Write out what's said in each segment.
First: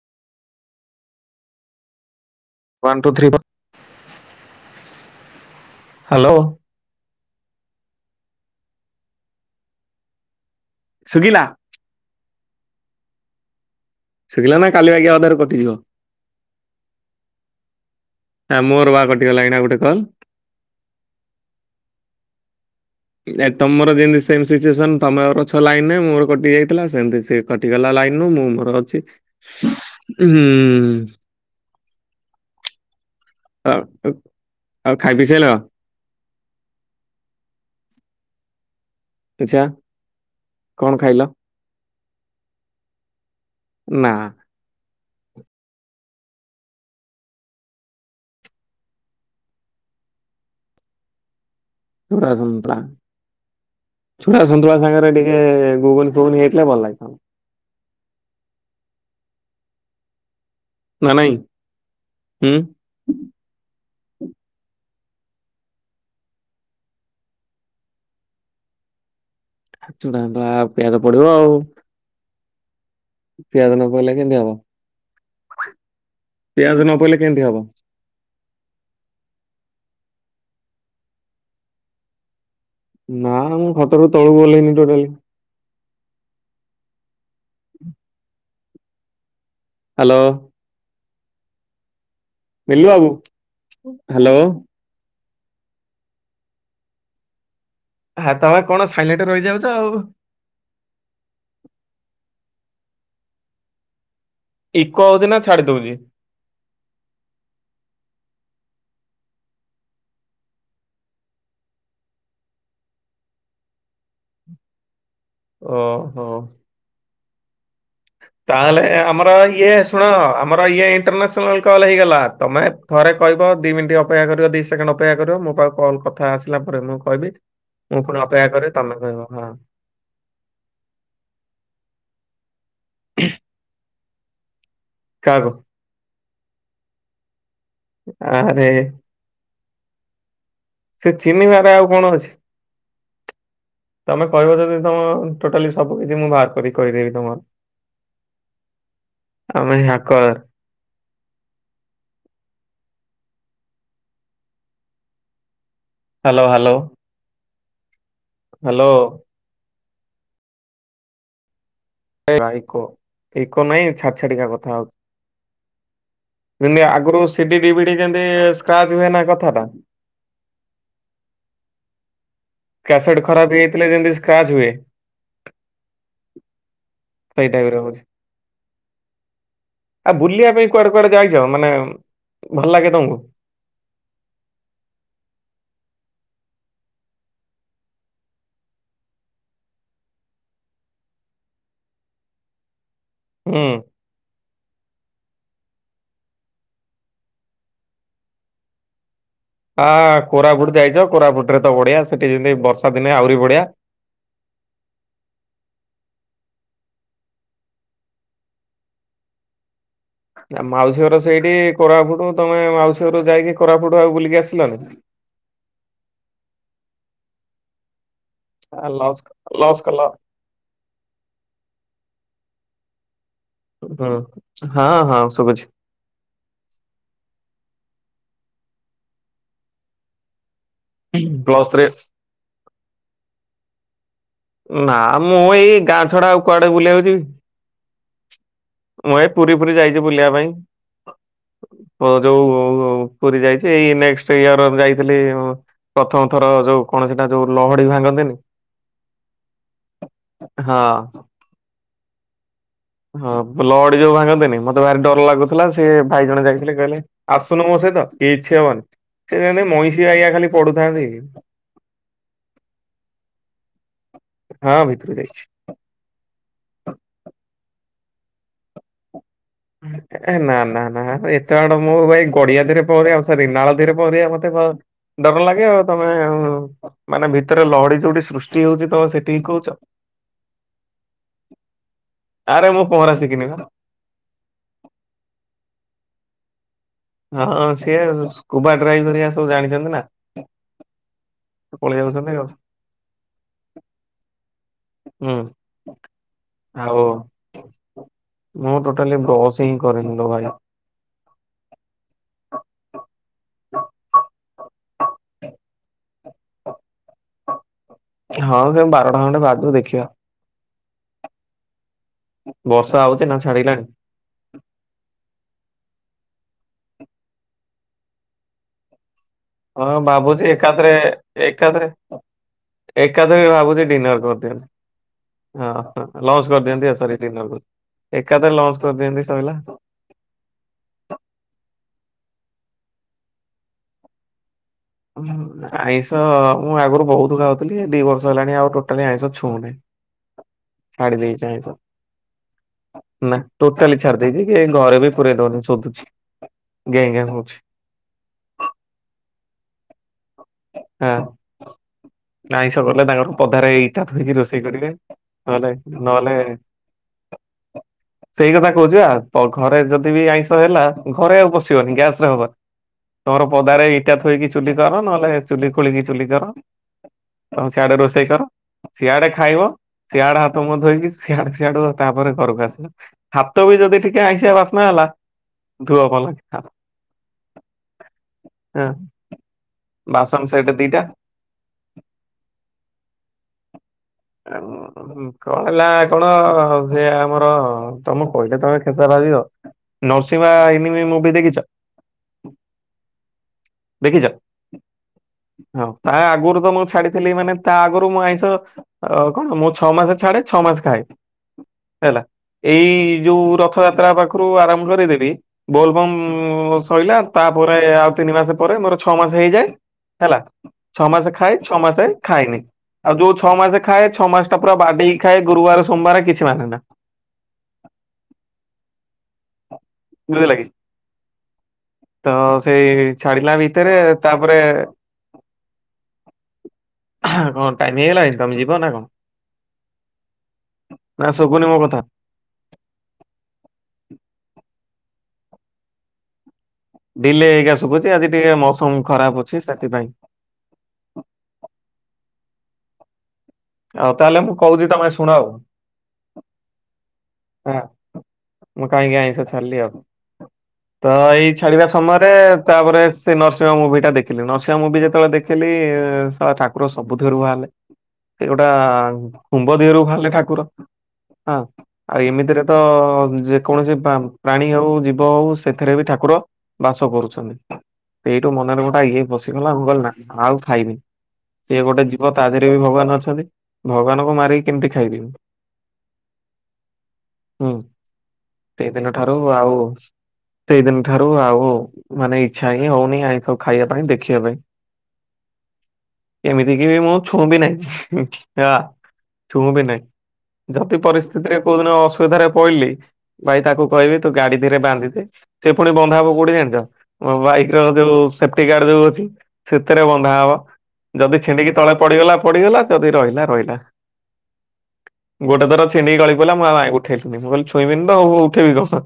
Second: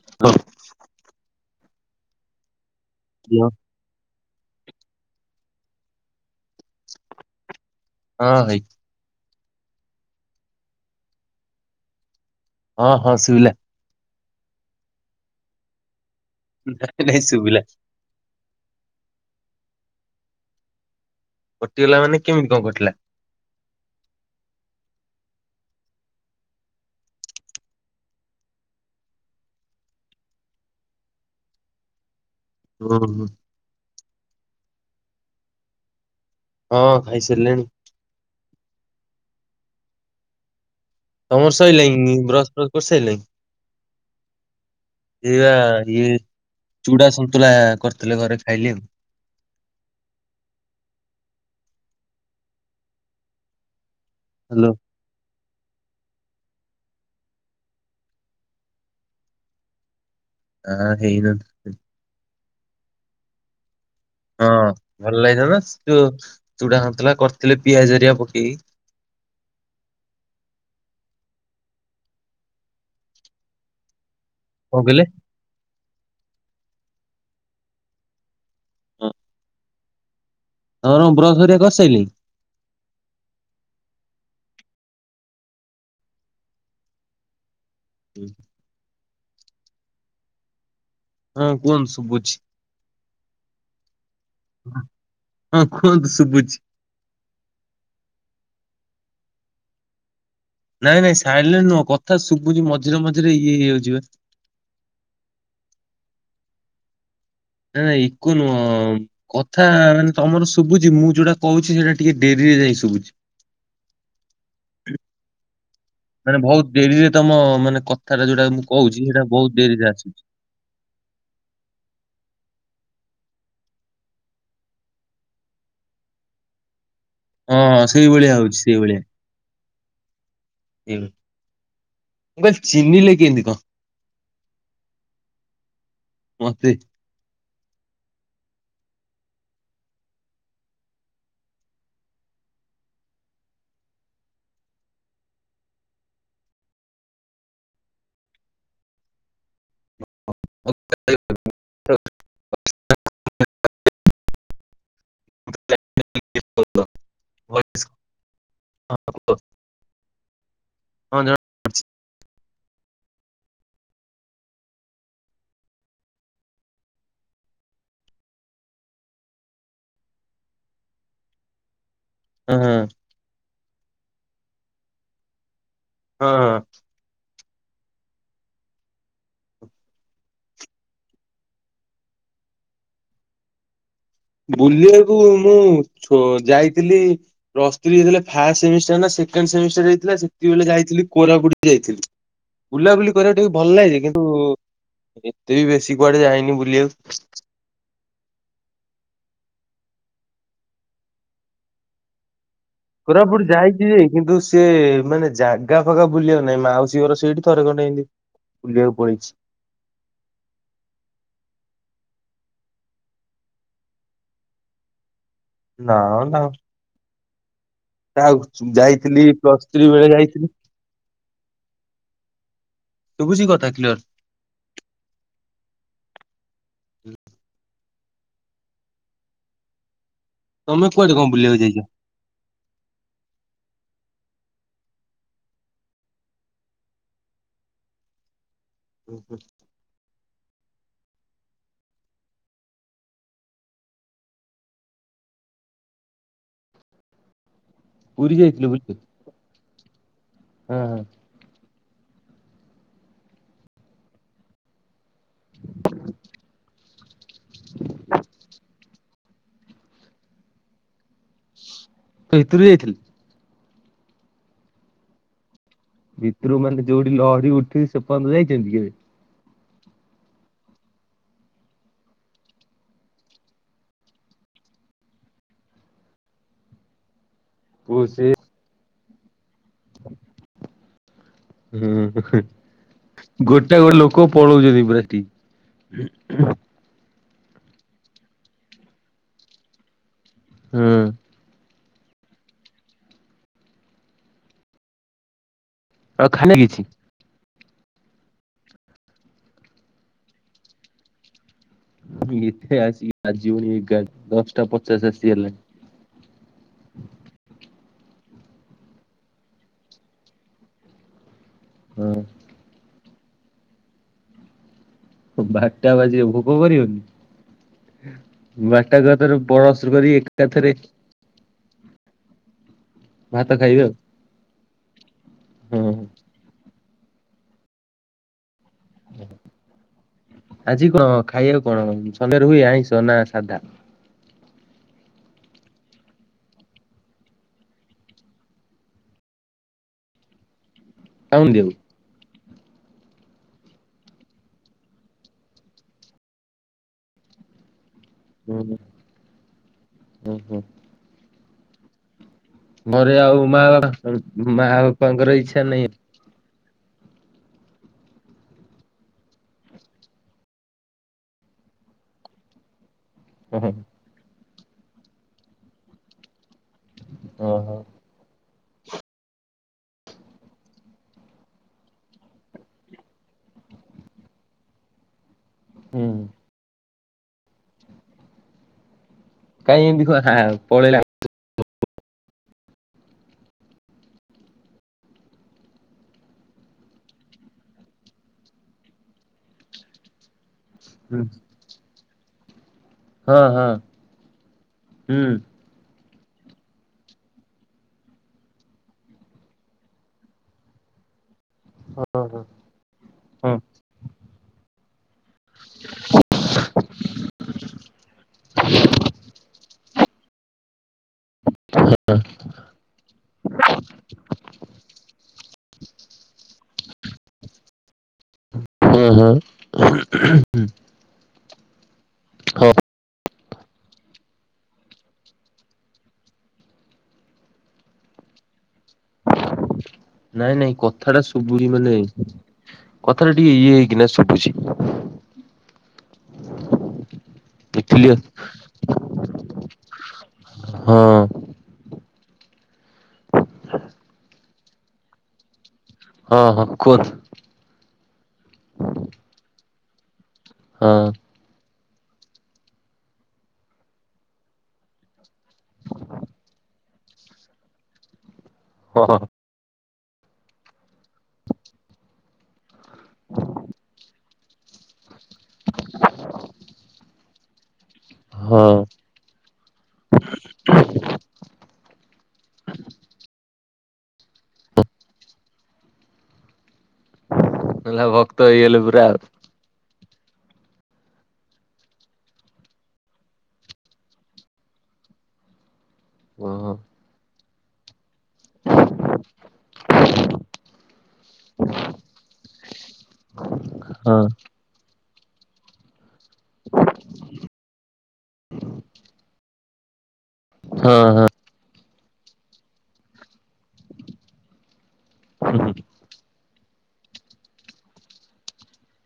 [unintelligible] One two three four hello hello. ହଁ ଭାଇ। ସୁଗିଲା। ହଁ ହଁ ଶୁବିଲା। ଶୁବିଲା ନା କାଲି ବାଗିଆ ଅଧାରୁ କଟିଯିବ। ନାଇ ନାଇଁ ଶୁଭିଲା। ଆଃ ମୋର ବା କଟି ଗଲା ଏଇନା ଗୋଟେ କଲ୍। କଟିଗଲା ମାନେ କେମିତି କଣ କଟିଲା? ଆ ତମର ଯେମିତି ସେମ ସିଚୁଏସନ ତମର ଅଛ ଲାଇନ ନେ ମୋର କଟି ଯାଇଥିଲା ସେମିତି। କଟିଗଲା ଲାଇନୁ ମୁଁ ମୋର ଅଛି ହୁଁ। ଓହୋ। ଆଉ ଖାଇ ପିଇ ସାଇଲା। ହଁ ଖାଇ ସାରିଲିଣି। ଆଛା କଣ ଖାଇଲ? ତମର ସଇଲାଣି ବ୍ରସ ଫ୍ରାସ କରି ସାଇଲଣି? ନା। ଏଇଆ ଇଏ ଚୁଡା ସନ୍ତୁଳା କରିଥିଲେ ଘରେ ଖାଇଲେ ଆଉ। ଚୁଡ଼ା ସନ୍ତୁଳା ଚୁଡ଼ା ହ୍ୟାଲୋ ସୁନ୍ତୁଳା ସାଙ୍ଗ ରେ ଡେ ଗୁଗଲ ଫୁଗଲ ହେଇଥିଲେ ଭଲ ହେଇଥାନ୍ତା। ହଁ ନା ନାଇଁ ହେଇନଥିଲା ହୁଁ। ହଁ ଭଲ ଲାଗିଥାନ୍ତା ସେ ଚୁଡ଼ା ସନ୍ତୁଳା କରିଥିଲେ ପିଆଜହେରିକା ପକେଇକି। ଚୁଡ଼ା ସନ୍ତୁଳା ପିଆଜ ପଡ଼ିବ ଆଉ। ପିଆଜ ନପଇଲେ କେମତି ହବ? କଣ କହିଲେ? ପିଆଜ ନ ପଇଲେ କେମତି ହବ? ହଁ। ହଁର ମୁ ବ୍ରଆ କସେଇଲିି। ନା ମୁଁ ଖଟ ର ତଳୁକୁ ଓଲ୍ହେଇଁବିନି ଟୋଟାଲି। ହୁଁ। ହ୍ୟାଲୋ ହଁ କୁହନ୍ତୁ ଶୁଭୁଛି। ମିିଲୁ ବାବୁ। ହଁ କୁହନ୍ତୁ ଶୁଭୁଛି। ହଁ ତମେ କଣ ସାଇଲେଟରେ ରହିଯାଉଛ ଆଉ। ନାଇଁ ନାଇଁ ସାଇଲେଣ୍ଟ ନୁହଁ କଥା ଶୁଭୁଛିି ମଝିରେ ମଝିରେ ଇଏ ହେଇଯାଉଛିିବ। ଇକ ହଉଛି ନା ଛାଡ଼ି ଦଉଛି। ନା ନା ଇକୋନୁହଁ। କଥା ମାନେ ତମର ଶୁଭୁଛି ମୁଁ ଯୋଉଟା କହୁଛି ସେଇଟା ଟିକେ ଡେରି ରେ ଯାଇ ଶୁଭୁଛି। ଓ। ମାନେ ବହୁତ ଡେରିରେ ତମ ମାନେ କ ତାହେଲେ ଆମର ଇଏ ଶୁଣ ଆସୁଛି। ଆମର ଇଏ ଇଣ୍ଟରନେଶ୍ [unintelligible] ତମେ ଥରେ କହିବ ଦି ମିନିଟ୍ ଅପେକ୍ଷା କରିବ ଦିଇ ସେକେଣ୍ଡ ଅପେକ୍ଷା କରିବ ମୋ ପାଖକୁ କଲ୍ କ ଥା ଆସିଲା ପରେ ମୁଁ କହିବି ହଁ ହଁ ମୁଁ ପୁଣି ସେଇଭଳିଆ ଅପେକ୍ଷା ହଉଛି କରିବୀ ତମେ କହିବ ହଁ। ହୁଁ ମୁଁ କହିଲି ଚିହ୍ନିଲେ କେମିତି? କାହାକୁ? ମତେ। ଆରେ ସେ ଚିନିବାରେ ଆଉ କଣ ଅଛି? ତମେ କହିବ ଯଦି ତମ ଟୋଟାଲି ସବୁ କିଛି ମୁଁ ବାହାର କରିକି କହିଦେବି ତମର [inaudible] ଆମ ଏ ହାକର। [unintelligible] Hello hello. ଭଏସ୍ ହ୍ୟାଲୋ ଜଣ [unintelligible] ଇକୋ ନାଇଁ ଛାଡ଼ି ଛାଡ଼ି କା କଥା ହଉଛି। ଦିନେ ଆଗରୁ C D, D V D ଯେମିତି ସ୍କ୍ରାଚ ହୁଏ ନା କଥାଟା। ହଁ ହଁ। ସାଇଡ ଖରାପହେଇଯାଇଥିଲେ ଯେମିତି ସ୍କ୍ରାଚ ହୁଏ। ହଁ ହଁ। ସେଇ ଡାଇପ୍ ର ହଉଛି। ଆଉ ବୁଲିବା ପାଇଁ କୁଆଡ଼େ କୁଆଡ଼େ ଯାଇଛ ମାନେ ଭଲ ଲାଗେ ତମକୁ? ବୁଲିବାକୁ ମୁଁ ଛୁ ଯାଇଥିଲି ପ୍ଲସ ଥ୍ରି ଯେତେବେଳେ ଫାଷ୍ଟ ସେମିଷ୍ଟାର ନା ସେକେଣ୍ଡ ସେମିଷ୍ଟାର ହେଇଥିଲା ସେତିକ ବେଳେ ଯାଇଥିଲି କୋରାପୁଟ ଯାଇଥିଲି। ବୁଲାବୁଲି କରିବା ଟିକେ ହୁଁ ଭଲ ଲାଗେ କିନ୍ତୁ ଏତେ ବି ବେଶୀ କୁଆଡେ଼ ଯାଇନି ବୁଲିବାକୁ। ଆ କୋରାପୁଟ ଯାଇଛ କୋରାପୁଟରେ ତ ବଢ଼ିଆ ସେଠି ଯେମିତି ବର୍ଷା ଦିନେ ଆହୁରି କୋରାପୁଟ ବଢିଆ। ଯାଇକି କିରେ କିନ୍ତୁ ସିଏ ମାନେ ଜାଗା ଫାଗା ବୁଲିବାକୁ ନାଇଁ ମାଉସୀ ଘର ସେଇଠି ଥରେ ଖଣ୍ଡେ ହେନ୍ତି ବୁଲିବାକୁ ପଳେଇଛି। ନା ମାଉସୀ ଘର ସେଇଠି କୋରାପୁଟୁ ତମେ ମାଉସୀରୁ ଯାଇକି କୋରାପୁଟୁ ଆଉ ବୁଲିକି ଆସିଲାନି। ନା ନା। ତାଉ ଆ ଲସ୍ ଯାଇଥିଲି ପ୍ଲସ୍ ଲସ୍ ଥ୍ରୀ କଲ ବେଳେ ଯାଇଥିଲି। ଶୁବୁଚି କଥ ହୁଁ ହଁ ହଁ ଶୁଭୁଛି। ତମେ କୁଆଡେ କଣ ବୁଲିବାକୁ ପ୍ଲସ ଥ୍ରୀ ଯାଇଛ? ନା ମୁଁ ଏଇ ଗାଁ ଛଡା ଆଉ କୁଆଡେ ବୁଲିବାକୁ ଯିବି? ମୁଁ ଏଇ ପୁରୀ ଫୁରୀ ଯାଇଛି ବୁଲିବା ପାଇଁ। ପ ଯୋଉ ଉଁ ପୁରୀ ଯାଇଛି ଏଇ ନେକ୍ସଟ ଇୟର ଯାଇଥିଲି। ଉଁ ପ୍ରଥମଥର ଯୋଉ କଣ ସେଟା ଯୋଉ ଲହଡି ଭାଙ୍ଗନ୍ତିନି। [unintelligible] ହଁ। ହଁ ବ୍ଲଡି ଯୋଉ ଭାଙ୍ଗନ୍ତିନି ମତେ ଭାରି ଡର ଲାଗୁଥିଲା ସିଏ ଭାଇ ଜଣ ଯାଇଥିଲେ କହିଲେ ଆସୁନୁ ମୋ ସହିତ କିଛି ହବନି ସେ ଯେମିତି ମଇଁଷି ଆୟା ଖାଲି ପଢୁଥାନ୍ତି। ତା ଭିତରୁ ଯାଇଥିଲି। ହଁ ଭିତରୁ ଯାଇଛି। ଭିତରୁ ମାନେ ଯୋଉଠି ଲହରୀ ଉଠୁଛି ସେ ପର୍ଯ୍ୟନ୍ତ ଯାଇଛନ୍ତି କେବେ? ନା ନା ନା ଏତେ ଆଡ ମୁଁ ଭାଇ ଗଡିଆ ଧରେ ପହରିବା [unintelligible] ଧୀରେ ପହିବା ମତେ ଡର ଲାଗେ ଆଉ ତମେ ଆ ମାନେ ଭିତରେ ଓ ଲହଡି ସେ ଯୋଉଠି ସୃଷ୍ଟି ହଉଛି ତମେ ସେଠିିକିଁ କହୁଛ। ହୁଁ ଆରେ ମୁଁ ପହଁରା ଶିଖିନି ବା ଗୋଟେ ଗୋଟେ ଲୋକ ପଳଉଛନ୍ତି ପୁରା ହେଠିକି ହଁ ସିଏ ସ୍କୁବା ଡ୍ରାଇଭରିୟା ସବୁ ଜାଣିଛନ୍ତି ନା। ହଁ। ପଳେଇ ଯାଉଛନ୍ତି ଆଉ। ହୁଁ, ଆଉ ଖାଇନା କିଛି ଆଉ ମୁଁ ଟୋଟାଲି ବସ୍ ହିଁ କରି [unintelligible] ଭାଇ ମୁଁ [unintelligible] ଏଥେ ଆସିକି ଆଜିି ବୋଲି ଏଗାର ଦଶଟା ପଚାଶ ଆସିଗଲାଣି। ହଁ ସେ ବାରଟା ଖଣ୍ଡେ ବାଜୁ ଦେଖିବା। ହଁ। ବର୍ଷା ହଉଛି ନା ଛାଡିଲାଣି? ବାରଟା ବାଜିବ ଭୋକ କରିବନି? ବାଟ ଘାଟରେ ବସ୍ ହଁ କରି ଭାବୁଛି ଏକାଥରେ ଏକାଥରେ ଏକାଥରେ ଭାତ ଖାଇବେ ଭାବୁଛି ଆଉ। ଡିନର କରିଦିଅନ୍ତି ହଁ ହୁଁ ହ। ଲଞ୍ଚ କରିଦିଅନ୍ତି ଆ ସରି ଡିନିର କହିଦେଲି ଏକାଥରେ ଲଞ୍ଚ କରିଦିଅନ୍ତି ସରିଲା। ଆଜି କଣ ଖାଇବାକୁ କଣ ସନ୍ଧ୍ୟାରେ ହୁଏ ଆଇଁଷ ନା ସାଧା? ଓୁ। ଆଇଁଷ ମୁଁ ଆଗରୁ ବହୁତ ଖାଉଥିଲି ଦି ବର୍ଷ ହେଲାଣି ଆଉ ଟୋଟାଲି ଆଇଁଷ ଛୁଉନି। ଛାଡ଼ି ଦେଇଚି ଖାଉନି ଆଉ ଆଇଁଷ। ନା ଟୋଟାଲି ଛାଡି ଦେଇଛି କି ଘରେ ବି ପୁରେଇ ଦେଉନି ଶୋଧୁଛି। ଜ୍ଞେ ଜ୍ଞେ ହଉଛି। ହୁଁ ହଁ ହୁଁ ହୁଁ। ହଁ। ଆାଇଁଷ ଗଲେ ଘରେ ତାଙ୍କର ଆଉ ମା ପଦାରେ ବାପା ଇଟା ଥୋଇକି ରୋଷେଇ ମା କରିବେ। ବାପାଙ୍କର ଇଚ୍ଛା ନହେଲେ ନାହିଁ ନହେଲେ ସେଇ କଥା କହୁଛି ଆଉ ଘରେ ଯଦି ବି ଆଇଁଷ ହେଲା ଘରେ ଆଉ ପସିବନି, ଗ୍ୟାସ ରେ ହବ ତମର ଓହୋ ପଦାରେ ଇଟା ଥୋଇକି ଚୁଲି କର ନହେଲେ ଚୁଲି ଖୋଳିକି ଚୁଲି କର। ଆଉ ଓହୋ। ସିଆଡେ ରୋଷେଇ କର। ସିଆଡେ ଖାଇବ ସିଆଡେ ହାତ ମୁଁ ଧୋଇକି ସିଆଡୁ ସିଆଡୁ ତାପରେ ଘରକୁ ଆସିବ। ହାତ ବି ଯଦି ଟିକେ ଆଇଁସିଆ ବାସ୍ନା ହେଲା। ହୁଁ ଧୁଅ ଭଲକି ହଁ। କାଇହିଁ ଏମିତି ବାସନ କରହଉ ସେଟ ପଳେଇଲା। ଦିଟା ଆଉ [inaudible] କଣ ହେଲା କଣ ସେ ଆମର ତମୁକୁ କହିଲେ ତମେ କେବେ ବାହାରିବ। ନରସିମା ଏନିମି ମୁଭି ଦେଖିଛ। ଦେଖିଛ? ହଁ-ହଁ-ହୁଁ। ହଁ ତା ଆଗରୁ ତ ମୁଁ ଛାଡିଥିଲି ମାନେ ତା ଆଗରୁ ମୁଁ ଆଇଁଷ ଆଉ କଣ ମୁଁ ଛଅ ମାସ ଛାଡେ ଛଅ ମାସ ଖାଏ। ହେଲା ହଁ ହଁ ଏଇ ଯୋଉ ହଁ ରଥ ଯାତ୍ରା ପାଖରୁ ଆରମ୍ଭ କରିଦେବି ବୋଲ ବମ୍ ସରିଲା ତାପରେ ଆଉ ତିନି ମାସ ପରେ ମୋର ଛଅ ମାସ ହେଇଯାଏ। ହେଲା ଛଅ ମାସେ ଖାଏ ଛଅ ମାସେ ଖାଏନି ଆଉ ଯୋଉ ଛଅ ମାସେ ଖାଏ ଛଅ ମାସ ଟା ପୁର ବାଡେଇକି ଖାଏ ଗୁରୁବାର ସୋମବାର କିଛି ମାନେ ନା। ହୁଁ ବୁଝିଲା କି। ହୁଁ। ତ ସେଇ ଛା ହେଲା ଭିତରେ ତାପରେ କଣ ଟାଇମ ହେଇଗଲାଣି। ତମେ ଯିବ ନା କଣ। ନାଇଁ ନାଇଁ କଥା ଟା ନା ଶୁଭୁନି ଶବୁନି ମୋ ମାନେ କଥା? କଥା ଟା ଟିକେ ଇଏ ହେଇକିନା ସୁବୁଛି। ଡିଲେ ହେଇକା କ୍ଲିୟର ଶୁବୁଛି ଆଜି ଟିକେ ମୌସମ ଖରାପ ଅଛି ସେଥିପାଇଁ। ହଁ। ଆଉ ତାହେଲେ ମୁଁ କହୁଛିି ତମେ ଶୁଣ ଆଉ। ହଁ ହଁ କୁହନ୍ତୁ। ହଁ ମୁଁ କାହିଁକି ଆଇଁଷ ଛାଡିଲି ଆଉ ତ ହଁ ଏଇ ଛାଡ଼ିବା ସମୟରେ ତା ପରେ ସେ ନରସିଂହ ମୁଭିଟା ଦେଖିଲି ନରସିଂହ ମୁଭି ଯେତେବେଳେ ଦେଖିଲି ଶଳା ଠାକୁ ଠାକୁର ସବୁ ଧାରୁଆ ଆମେ। ସେଉ ଗୋଟା ହଁ କୁମ୍ଭ ଦେହରୁ ବାହାରିଲେ ଠାକୁର ହଁ ଆଉ ଏମିତିରେ ତ ତ ଯେକୌଣସି ପ୍ରାଣୀ ଆଉ ଜୀ ହଉ ସେଥିରେ ବି ଠାକୁର ବାସ କରୁଛନ୍ତି ଏଇଠୁ ହଁ। ମନରେ ଗୋଟା ଇଏ ପ ପଶିଗଲା ମୁଁ କହିଲି ନା ଆଉ ଖାଇବିନି। ସିଏ ଗୋଟେ ଜୀବ ତା ଦେହରେ ବି ଭଗବାନ ଅଛନ୍ତି ଭଗବାନଙ୍କୁ ମାରିକି କେମିତି ଖାଇବି। ହେଲା ଭକ୍ତ ହେଇଗଲେ ପୁରା ଆଉ। ହଁ ଆଉ। ସେଇଦିନ ଠାରୁ ଆଉ ମାନେ ଇଚ୍ଛା ହିଁ ହଉନି ଆଇଁଷ ଖାଇବା ପାଇଁ ଦେଖିବା ପାଇଁ। ଓହୋ। ଏମିତି କି ବି ମୁଁ ଛୁଁ ବି ନାହିଁ। ଛୁଁ ବିି ନାହିଁ ଯଦି ପରିସ୍ଥି କୋଉ ଦିନ ଅସୁବିଧାରେ ପଇଲି ଭାଇ ତାକୁ କହିବି ହଁ। ତୁ ଗାଡି ଧୀରେ ବାନ୍ଧିଦେ ସେ ପୁଣି ବନ୍ଧା ହବ କୋଉଠି ଜାଣିଛ ମୋ ବାଇକ ର ଯୋଉ ସେଫ୍ଟି ଗାର୍ଡ଼ ଯୋଉ ସେଥିରେ ବନ୍ଧା ହବ। ହଁ ହଁ ଯଦି ଛିଣ୍ଡିକି ତଳେ ପଡିଗଲା ପଡିଗଲା ଯଦି ରହିଲା ରହିଲା। ଗୋଟେ ଥର ଛିଣ୍ଡିକି ଗଳି ପଇଲା ମୁଁ ଆଉ ଆଁ ଉଠେଇଲିନି ମୁଁ କହିଲି ଛୁଇଁବିନି ତ ଉଠେଇବି କଣ।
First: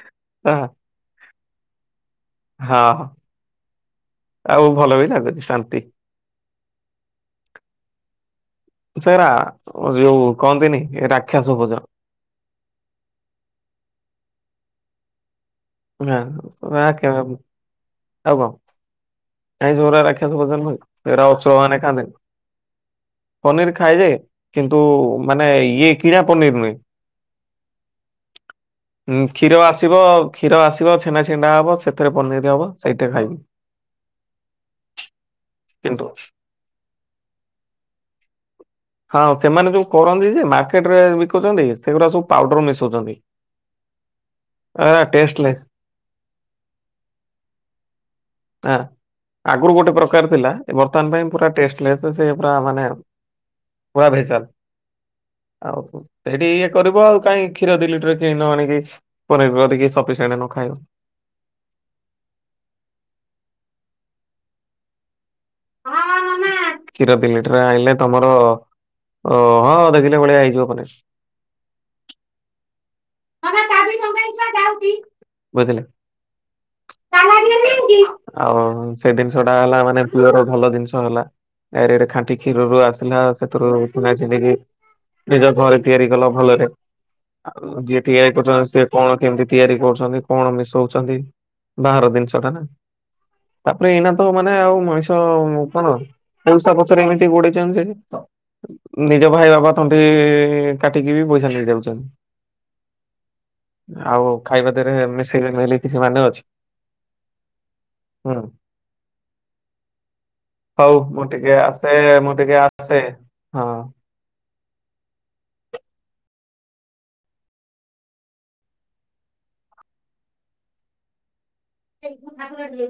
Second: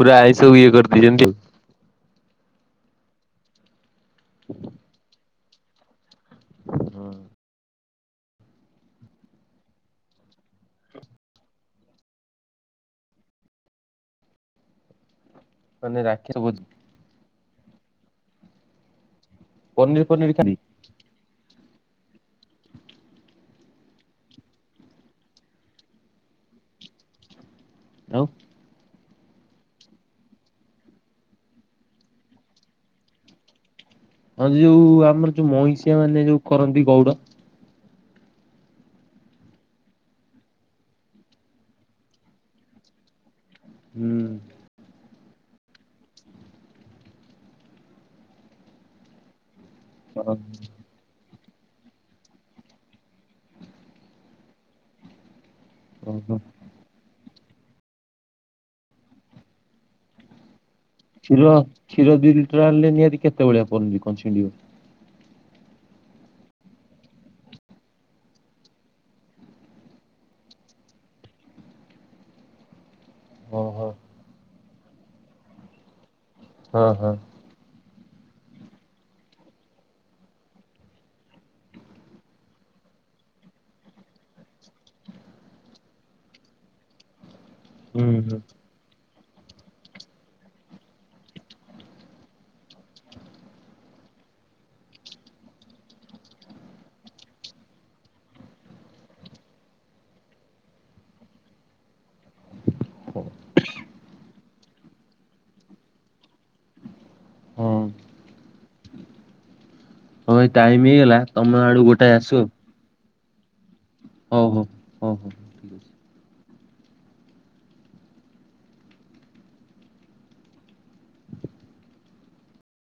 ପୁରା ଆଇଁସ ସବୁ ହଁ ଇଏ କରିଦେଇଛନ୍ତି ଆଉ। ହଁ। ଆଉ ଭଲ ବି ଲାଗୁଛି ଶାନ୍ତି। ହୁଁ। ସେରା ଯୋଉ କହନ୍ତିନି ରାକ୍ଷସ ଭୋଜନ। ମାନେ [inaudible] ରାକ୍ଷସ ଭୋଜି ଆଉ କଁ ଆଇଁଷ ଗୁରା ପନିର ଫନିର ରାକ୍ଷସ ଖାଆନ୍ତି ଭୋଜନ ନୁହେଁ କି। ଅସୁର ମାନେ ଖାଆନ୍ତିନି। ପନିର୍ ଖାଏ ଯେ କିନ୍ତୁ ମାନେ ଇଏ କିଣା ପନିର୍ ନୁହେଁ। ଆଉ? ଉଁ କ୍ଷୀର ଆସିବ କ୍ଷୀର ଆସିବ ଛେନା ଛିଣ୍ଡା ହବ ସେଥିରେ ପନିର ହବ ସେଇଟା ଖାଇବୁ। ହଁ ଯୋଉ ଆମର ଯୋଉ ମଇଁଷିଆ କିନ୍ତୁ ମାନେ ଯୋଉ କରନ୍ତି ଗୋଉଡ। ହଁ ସେମାନେ ଯୋଉ କରନ୍ତି ଯେ ମାର୍କେଟ ରେ ବିକୁଚନ୍ତି ସେଗୁରା ସବୁ ପାଉଡର ମିଶୋଉଚନ୍ତି। ହୁଁ। ଆଁ। ଟେଷ୍ଟ ଲେସ୍ ଆଁ ଆଗରୁ ଗୋଟେ ପ୍ରକାର ଓହୋ ଥିଲା ବର୍ତ୍ତମାନ ପାଇଁ ପୁରା ଟେଷ୍ଟଲେସ୍ ସେ ପୁରା ମାନେ ପୁରା ଭେଜାଲ। ଆଉ ସେଇଠି ଇଏ କରିବ କାଇଁ କ୍ଷୀର ଦି ଲିଟର କିଣି ନ ଆଣିିକି ଘରେ କରିକି ସଫିସିଏଣ୍ଟ ନଖାଇବୁ। କ୍ଷୀର କ୍ଷୀର ଦି ଲିଟର୍ ଆଣିଲେ ନିହାତି କେତେ ବଡିଆ ପନିର୍ କଁ ଛିଣ୍ଡିିବ। କ୍ଷୀର ଦି ଲିଟର ଆଣିଲେ ତମର ଓ ହଁ ଅଧକିଲ ଭଳିଆ ହେଇଯିବ ପନିର୍। ଓହୋ ବୋଇଥିଲେ ହଁ ହଁ। ଆଉ ସେଇ ଦିନ୍ଷ ଟା ହେଲା ମାନେ ପିଓର ଭଲ ଦିନ୍ଷ ହେଲା ଏରିଆଡେ ଖାଣ୍ଟି କ୍ଷୀର ରୁ ଆସିଲା ସେଥୁରୁ ଛେନା ଛିଣ୍ଡିକି ନିଜ ଘରେ ତିଆରି କଲ ଭଲରେ ଆଉ ଯିଏ ହୁଁ ତିଆରି ହୁଁ। କରୁଚନ୍ତି ସିଏ କଣ କେମିତି ତିଆରି କରୁଛନ୍ତି କଣ ମିଶୋଉଚନ୍ତି ବାହାର ଜିନ୍ଷ ଟା ନା। ତାପରେ ଏଇନା ତ ମାନେ ଆଉ ମଣିଷ କଣ ପଇସା ପଛରେ ଏମିତି ପଡିଚନ୍ତି ଯେ ନିଜ ଭାଇ ବାବା ତଣ୍ଟି କାଟିକି ବି ପଇସା ନେଇଯାଉଛନ୍ତି। ଖୁଁ ଆଉ ଖାଇବା ଦେହେରେ ମିଶେଇବେନି ବୋଲି କିଛି ମାନେ ଅଛି ହଁ ହୁଁ। ହଉ ଭାଇ ଟାଇମ ହୋଉ ହେଇଗଲା ମୁଁ ତମ ଟିକେ ଆଡୁ ଆସେ ଗୋଟାଏ ମୁଁ ଟିକେ ଆସେ ହଁ। ହୋଉ ହୋଉ ହୋଉ। ସେଇଠୁ ଭାଗୁରଟିଏ